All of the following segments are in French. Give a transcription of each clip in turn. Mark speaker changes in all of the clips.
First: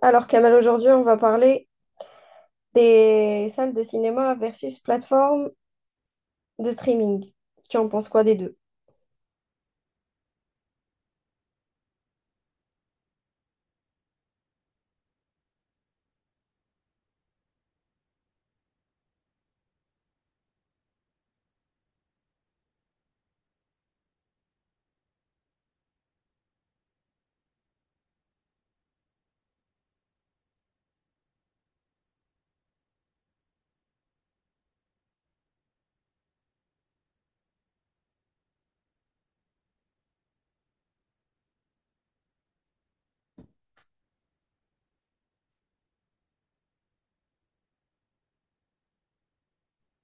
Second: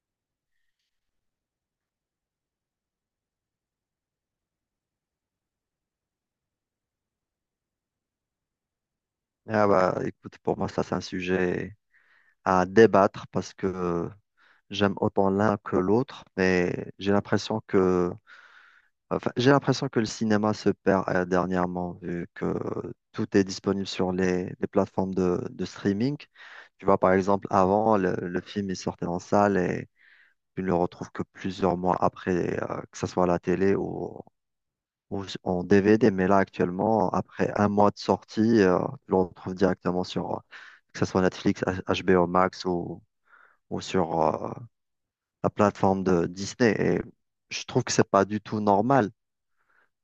Speaker 1: Alors, Kamal, aujourd'hui, on va parler des salles de cinéma versus plateformes de streaming. Tu en penses quoi des deux?
Speaker 2: Ah bah, écoute, pour moi, ça, c'est un sujet à débattre parce que j'aime autant l'un que l'autre, mais j'ai l'impression que, enfin, j'ai l'impression que le cinéma se perd dernièrement, vu que tout est disponible sur les plateformes de streaming. Tu vois, par exemple, avant, le film est sorti en salle et tu ne le retrouves que plusieurs mois après, que ce soit à la télé ou en DVD, mais là actuellement, après un mois de sortie, tu le retrouves directement sur, que ce soit Netflix, HBO Max ou sur la plateforme de Disney. Et je trouve que c'est pas du tout normal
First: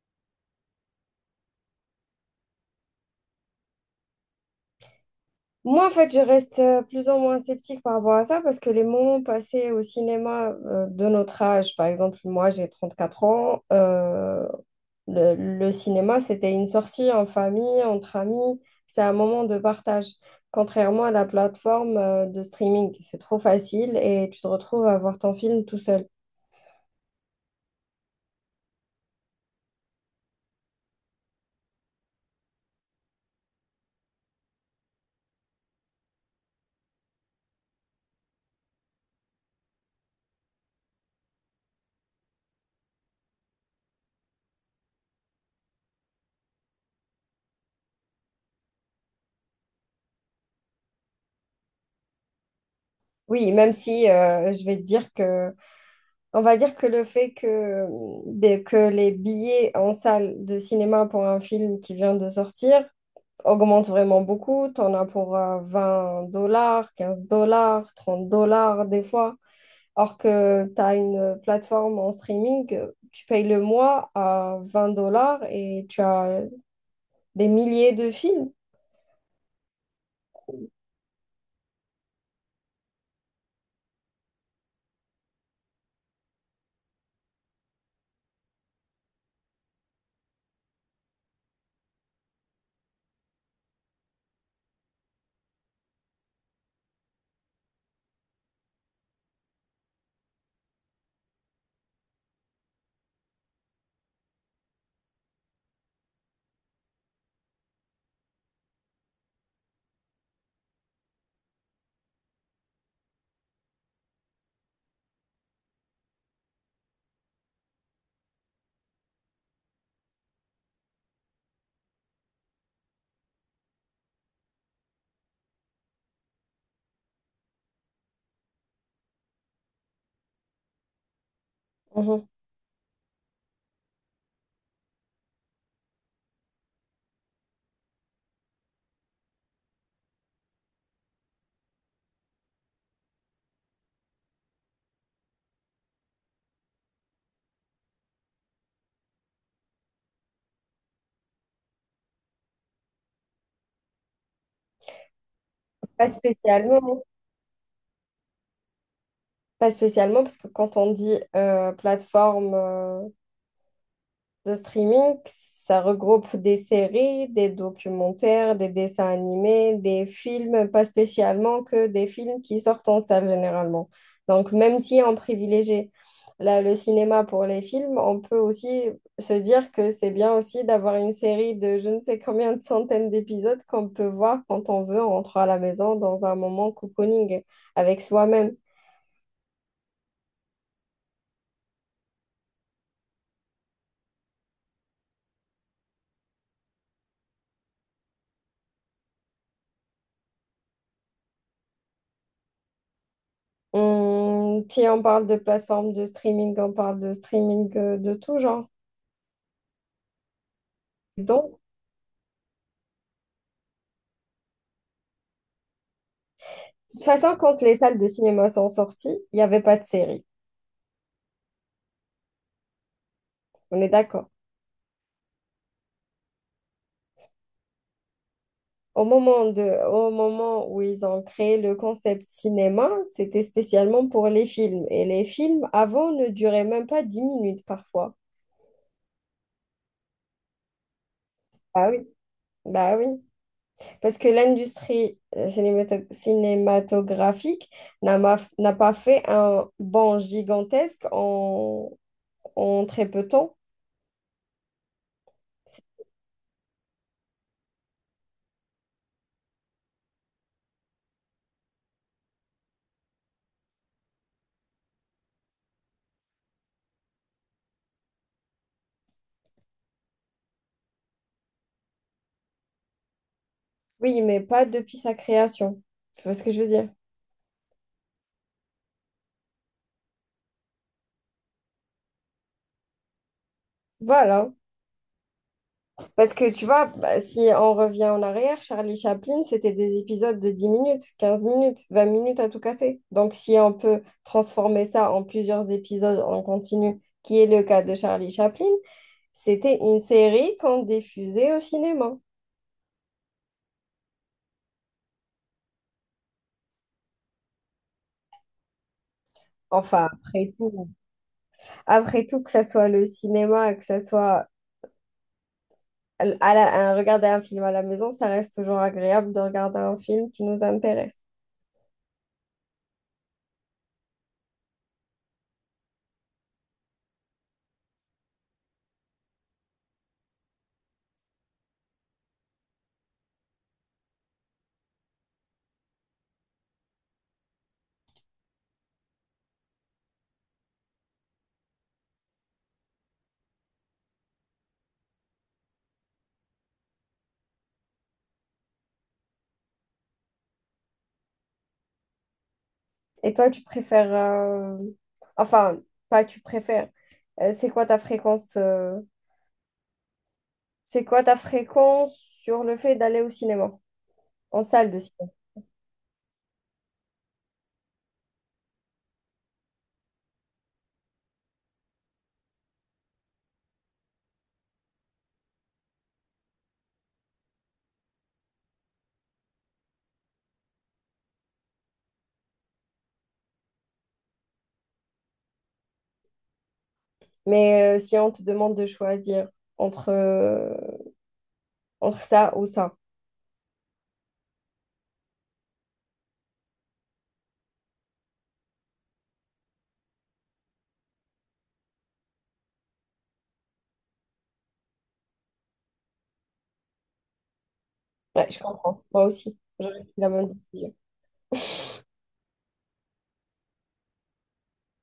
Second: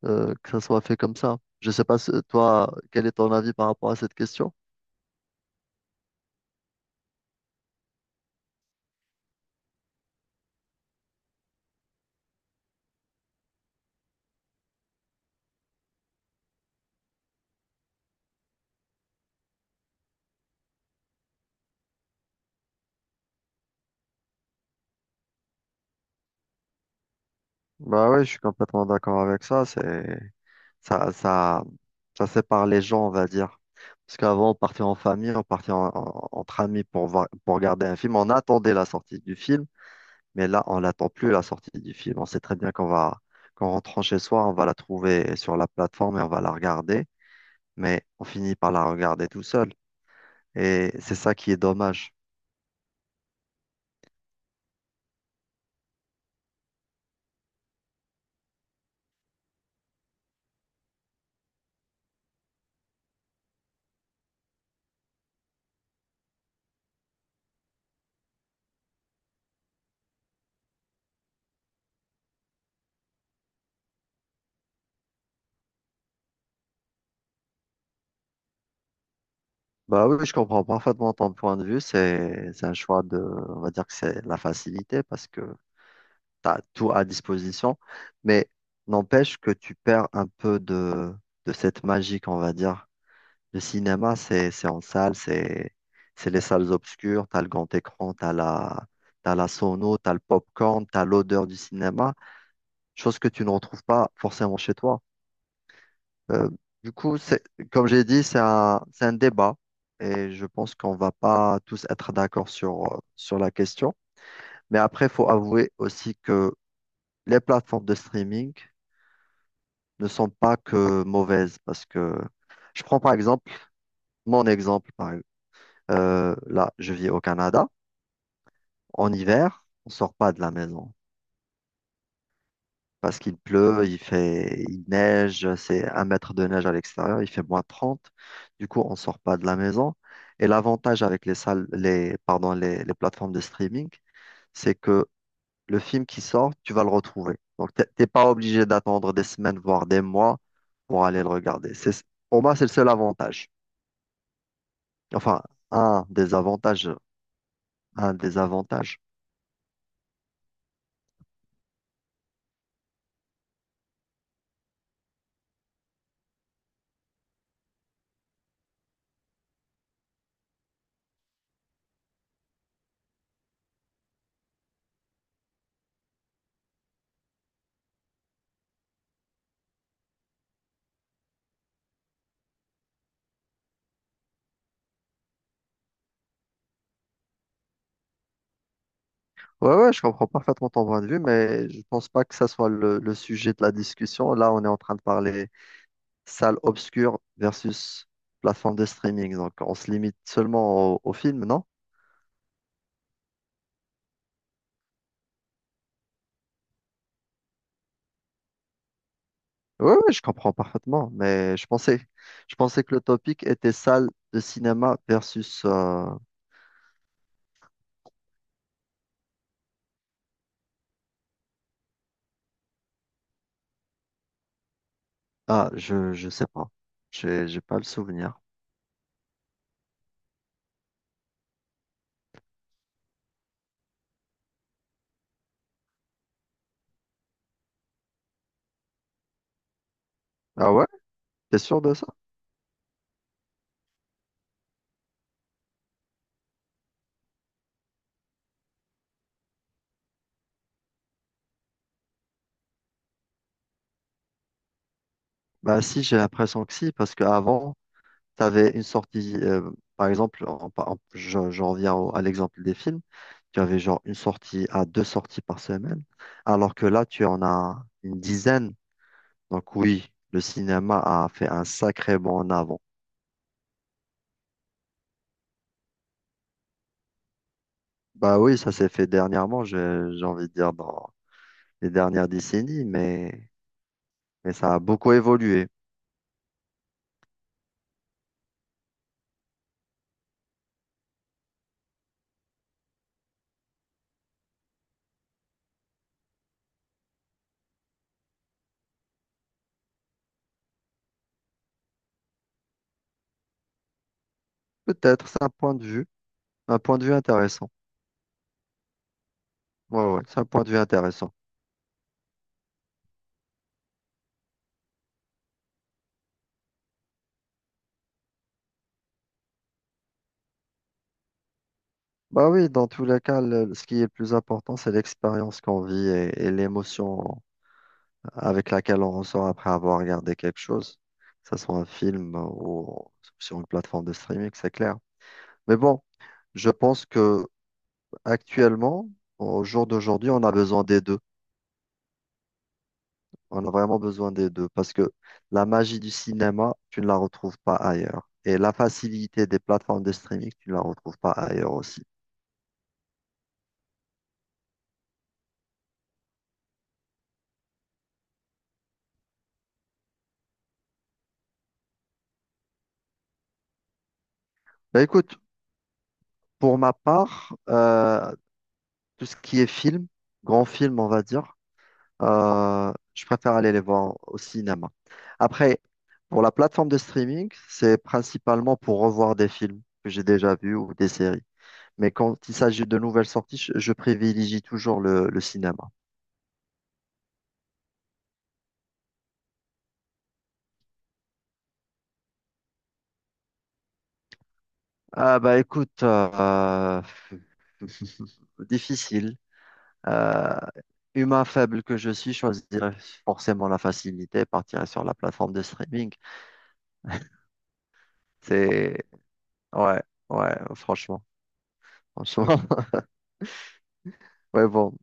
Speaker 2: que ça soit fait comme ça. Je sais pas, toi, quel est ton avis par rapport à cette question?
Speaker 1: Moi, en fait, je reste plus ou moins sceptique par rapport à ça parce que les moments passés au cinéma de notre âge, par exemple, moi, j'ai 34 ans, Le cinéma, c'était une sortie en famille, entre amis. C'est un moment de partage. Contrairement à la plateforme de streaming, c'est trop facile et tu te retrouves à voir ton film tout seul.
Speaker 2: Bah oui, je suis complètement d'accord avec ça. C'est ça, ça, ça sépare les gens, on va dire. Parce qu'avant, on partait en famille, on partait entre amis pour voir, pour regarder un film. On attendait la sortie du film, mais là, on l'attend plus la sortie du film. On sait très bien qu'on va, qu'en rentrant chez soi, on va la trouver sur la plateforme et on va la regarder, mais on finit par la regarder tout seul. Et c'est ça qui est dommage.
Speaker 1: Oui, même si je vais te dire que, on va dire que le fait que, que les billets en salle de cinéma pour un film qui vient de sortir augmentent vraiment beaucoup. Tu en as pour 20 dollars, 15 dollars, 30 dollars des fois. Alors que tu as une plateforme en streaming, tu payes le mois à 20 dollars et tu as des milliers de films.
Speaker 2: Bah oui, je comprends parfaitement ton point de vue. C'est un choix de, on va dire que c'est la facilité parce que tu as tout à disposition, mais n'empêche que tu perds un peu de cette magie, qu'on va dire. Le cinéma, c'est en salle, c'est les salles obscures, tu as le grand écran, tu as la, t'as la sono, tu as le popcorn, tu as l'odeur du cinéma, chose que tu ne retrouves pas forcément chez toi. Euh, du coup, c'est, comme j'ai dit, c'est un débat. Et je pense qu'on va pas tous être d'accord sur, sur la question. Mais après, il faut avouer aussi que les plateformes de streaming, ne sont pas que mauvaises parce que je prends par exemple mon exemple. Là, je vis au Canada. En hiver, on sort pas de la maison
Speaker 1: Mhm.
Speaker 2: parce qu'il pleut, il fait, il neige, c'est un mètre de neige à l'extérieur, il fait moins trente. Du coup, on sort pas de la maison. Et l'avantage avec les salles, les, pardon, les plateformes de streaming, c'est que le film qui sort, tu vas le retrouver. Donc, t'es pas obligé d'attendre des semaines, voire des mois pour aller le regarder. C'est, pour moi, c'est le seul avantage. Enfin, un
Speaker 1: Pas
Speaker 2: des avantages,
Speaker 1: spécialement.
Speaker 2: un des avantages.
Speaker 1: Pas spécialement, parce que quand on dit plateforme le streaming, ça regroupe des séries, des documentaires, des dessins animés, des films, pas spécialement que des films qui sortent en salle généralement. Donc, même si on privilégie le cinéma pour les films, on peut aussi se dire que c'est bien aussi d'avoir une série de je ne sais combien de centaines d'épisodes qu'on peut voir quand on veut en rentrant à la maison dans un moment cocooning avec soi-même.
Speaker 2: Ouais, ouais, je comprends parfaitement ton point de vue, mais je pense pas que ça soit le sujet de la discussion. Là, on est en train de parler salle obscure versus plateforme de streaming. Donc, on se limite seulement au, au film, non?
Speaker 1: Si on parle de plateforme de streaming, on parle de streaming de tout genre.
Speaker 2: Ouais, ouais, je comprends parfaitement, mais
Speaker 1: Donc,
Speaker 2: je pensais que le topic était salle de cinéma versus,
Speaker 1: toute façon, quand les salles de cinéma sont sorties, il n'y avait pas de série. On est d'accord.
Speaker 2: ah, je sais pas. J'ai pas le souvenir.
Speaker 1: Au moment de, au moment où ils ont créé le concept cinéma, c'était spécialement pour les films. Et les films, avant, ne duraient même pas dix minutes parfois.
Speaker 2: Ah ouais? T'es sûr
Speaker 1: Ah
Speaker 2: de
Speaker 1: oui.
Speaker 2: ça?
Speaker 1: Bah oui. Parce que l'industrie cinématographique n'a pas fait un bond gigantesque en très peu de temps.
Speaker 2: Bah si, j'ai l'impression que si, parce qu'avant, tu avais une sortie, par exemple, je reviens à l'exemple des films, tu avais genre une sortie à deux sorties par semaine, alors que là, tu en as une dizaine. Donc oui, le cinéma a fait un sacré bond en avant.
Speaker 1: Oui, mais pas depuis sa création. Tu vois ce que je veux dire?
Speaker 2: Bah oui, ça s'est fait dernièrement, j'ai envie de dire dans les dernières décennies,
Speaker 1: Voilà.
Speaker 2: mais ça a beaucoup évolué.
Speaker 1: Parce que tu vois, bah, si on revient en arrière, Charlie Chaplin, c'était des épisodes de 10 minutes, 15 minutes, 20 minutes à tout casser. Donc si on peut transformer ça en plusieurs épisodes en continu, qui est le cas de Charlie Chaplin, c'était une série qu'on diffusait au cinéma.
Speaker 2: Peut-être, c'est un point de vue, un point de vue intéressant. Ouais,
Speaker 1: Enfin,
Speaker 2: ouais, c'est un
Speaker 1: après
Speaker 2: point de vue
Speaker 1: tout,
Speaker 2: intéressant.
Speaker 1: après tout, que ça soit le cinéma, que ça soit à regarder un film à la maison, ça reste toujours agréable de regarder un film qui nous intéresse.
Speaker 2: Bah oui, dans tous les cas, ce qui est le plus important, c'est l'expérience qu'on vit et l'émotion avec laquelle on ressort après avoir regardé quelque chose, que ce soit un film ou sur une plateforme de streaming, c'est clair. Mais bon, je pense que actuellement, au jour d'aujourd'hui, on a besoin des deux. On a vraiment besoin des deux parce que la magie du cinéma, tu ne la retrouves pas ailleurs. Et la facilité des plateformes de streaming, tu ne la retrouves pas ailleurs aussi.
Speaker 1: Et toi, tu préfères enfin, pas tu préfères. euh, c'est quoi ta fréquence euh, C'est quoi ta fréquence sur le fait d'aller au cinéma? En salle de
Speaker 2: Bah
Speaker 1: cinéma.
Speaker 2: écoute, pour ma part, tout ce qui est film, grand film, on va dire, je préfère aller les voir au cinéma. Après, pour la plateforme de streaming, c'est principalement pour revoir des films que j'ai déjà vus ou des séries. Mais quand il s'agit de nouvelles sorties, je privilégie toujours le cinéma.
Speaker 1: Mais si on te demande de choisir entre, entre ça ou ça,
Speaker 2: Ah bah écoute, difficile. Euh, humain faible que je suis, je choisirais forcément la facilité, partirais sur la plateforme de streaming.
Speaker 1: ouais, je
Speaker 2: C'est...
Speaker 1: comprends. Moi aussi, j'aurais
Speaker 2: Ouais,
Speaker 1: pris la même
Speaker 2: ouais,
Speaker 1: décision.
Speaker 2: franchement. Franchement. Ouais, bon.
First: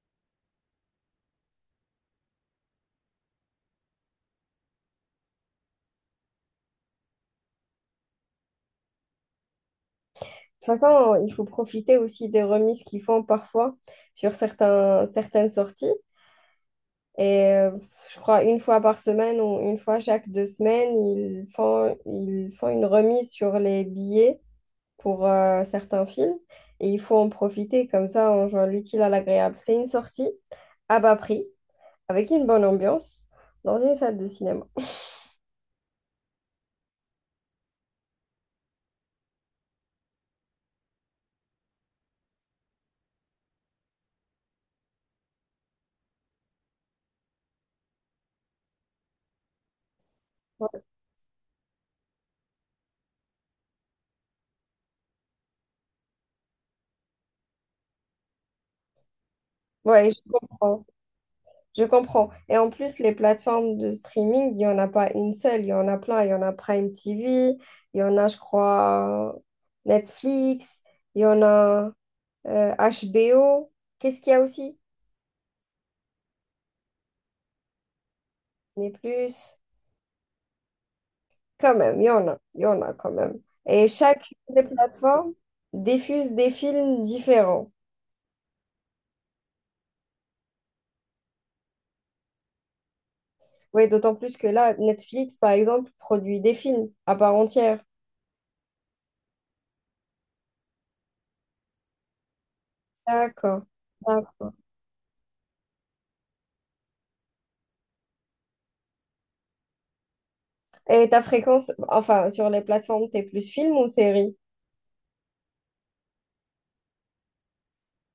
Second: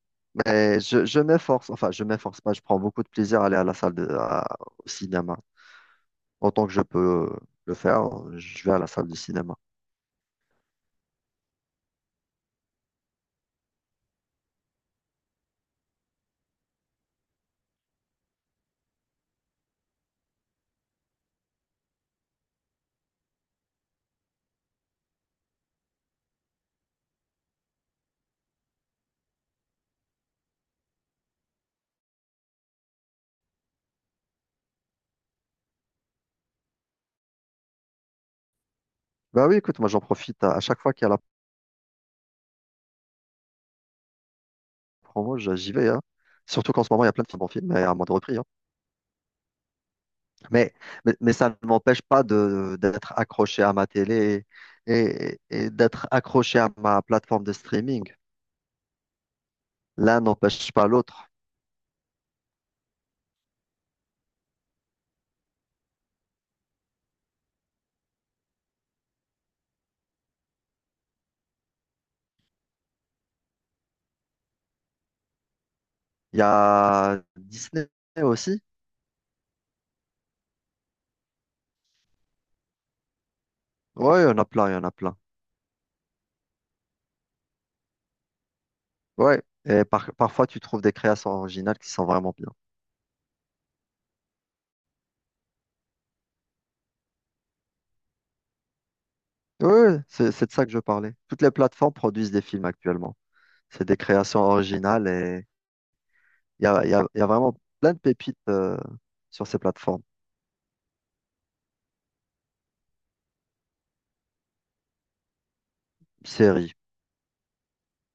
Speaker 2: Et je m'efforce, enfin, je m'efforce pas, je prends beaucoup de plaisir à aller à la salle de, au cinéma. Autant que je peux le faire, je vais à la salle du cinéma.
Speaker 1: Toute façon, il faut profiter aussi des remises qu'ils font parfois sur certaines sorties. Et je crois une fois par semaine ou une fois chaque deux semaines, ils font une remise sur les billets pour certains films. Et il faut en profiter comme ça en jouant l'utile à l'agréable. C'est une sortie à bas prix, avec une bonne ambiance, dans une salle de cinéma.
Speaker 2: Bah oui, écoute, moi j'en profite à chaque fois qu'il y a la promo, j'y vais, hein. Surtout qu'en ce moment, il y a plein de films en film, et à moins de repris, hein. Mais, mais ça ne m'empêche pas de, d'être accroché à ma télé et d'être accroché à ma plateforme de streaming.
Speaker 1: Ouais, je
Speaker 2: L'un n'empêche
Speaker 1: comprends.
Speaker 2: pas l'autre.
Speaker 1: Je comprends. Et en plus, les plateformes de streaming, il n'y en a pas une seule, il y en a plein. Il y en a Prime TV, il y en a, je crois, Netflix, il y en a HBO. Qu'est-ce qu'il y a aussi?
Speaker 2: Il y a Disney aussi.
Speaker 1: Mais plus, quand même, il y en a quand même. Et
Speaker 2: Ouais, il y
Speaker 1: chacune
Speaker 2: en a
Speaker 1: des
Speaker 2: plein, il y en a plein.
Speaker 1: plateformes diffuse des films différents.
Speaker 2: Ouais, et parfois tu trouves des créations originales qui sont vraiment bien.
Speaker 1: Oui, d'autant plus que là, Netflix, par exemple, produit des films à part entière.
Speaker 2: Oui oui, c'est de ça que je parlais. Toutes les plateformes produisent des films actuellement.
Speaker 1: D'accord,
Speaker 2: C'est des créations
Speaker 1: d'accord.
Speaker 2: originales et il y a, il y a vraiment plein de pépites sur ces plateformes.
Speaker 1: Et ta fréquence, enfin, sur les plateformes, t'es plus film ou série?
Speaker 2: Séries.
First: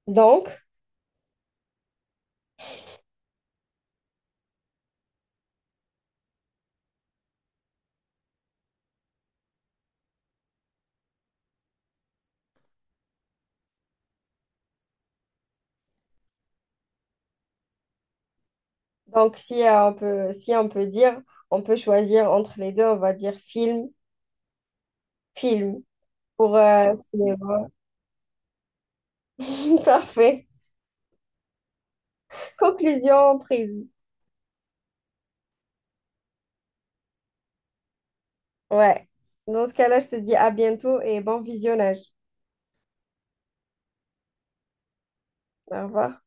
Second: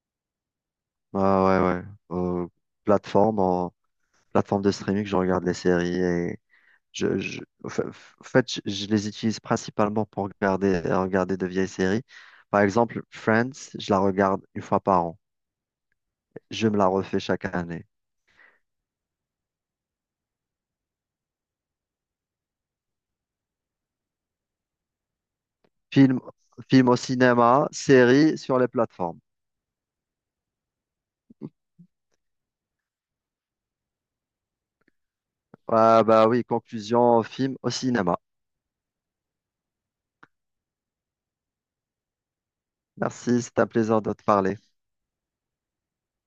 Speaker 1: Donc,
Speaker 2: Ah ouais, ouais. Euh, plateforme, en, plateforme de streaming, je regarde les séries et je, en fait, je les utilise principalement pour regarder, regarder de vieilles séries. Par exemple, Friends, je la regarde une fois par an. Je me la refais chaque année.
Speaker 1: donc si si on peut dire, on peut choisir entre les deux, on va dire film
Speaker 2: Film,
Speaker 1: pour
Speaker 2: film au
Speaker 1: cinéma.
Speaker 2: cinéma, série sur les plateformes.
Speaker 1: Parfait. Conclusion prise.
Speaker 2: Ah bah oui, conclusion, film au cinéma.
Speaker 1: Ouais. Dans ce cas-là, je te dis à bientôt et bon visionnage.
Speaker 2: Merci, c'est un plaisir de te parler.
Speaker 1: Au revoir.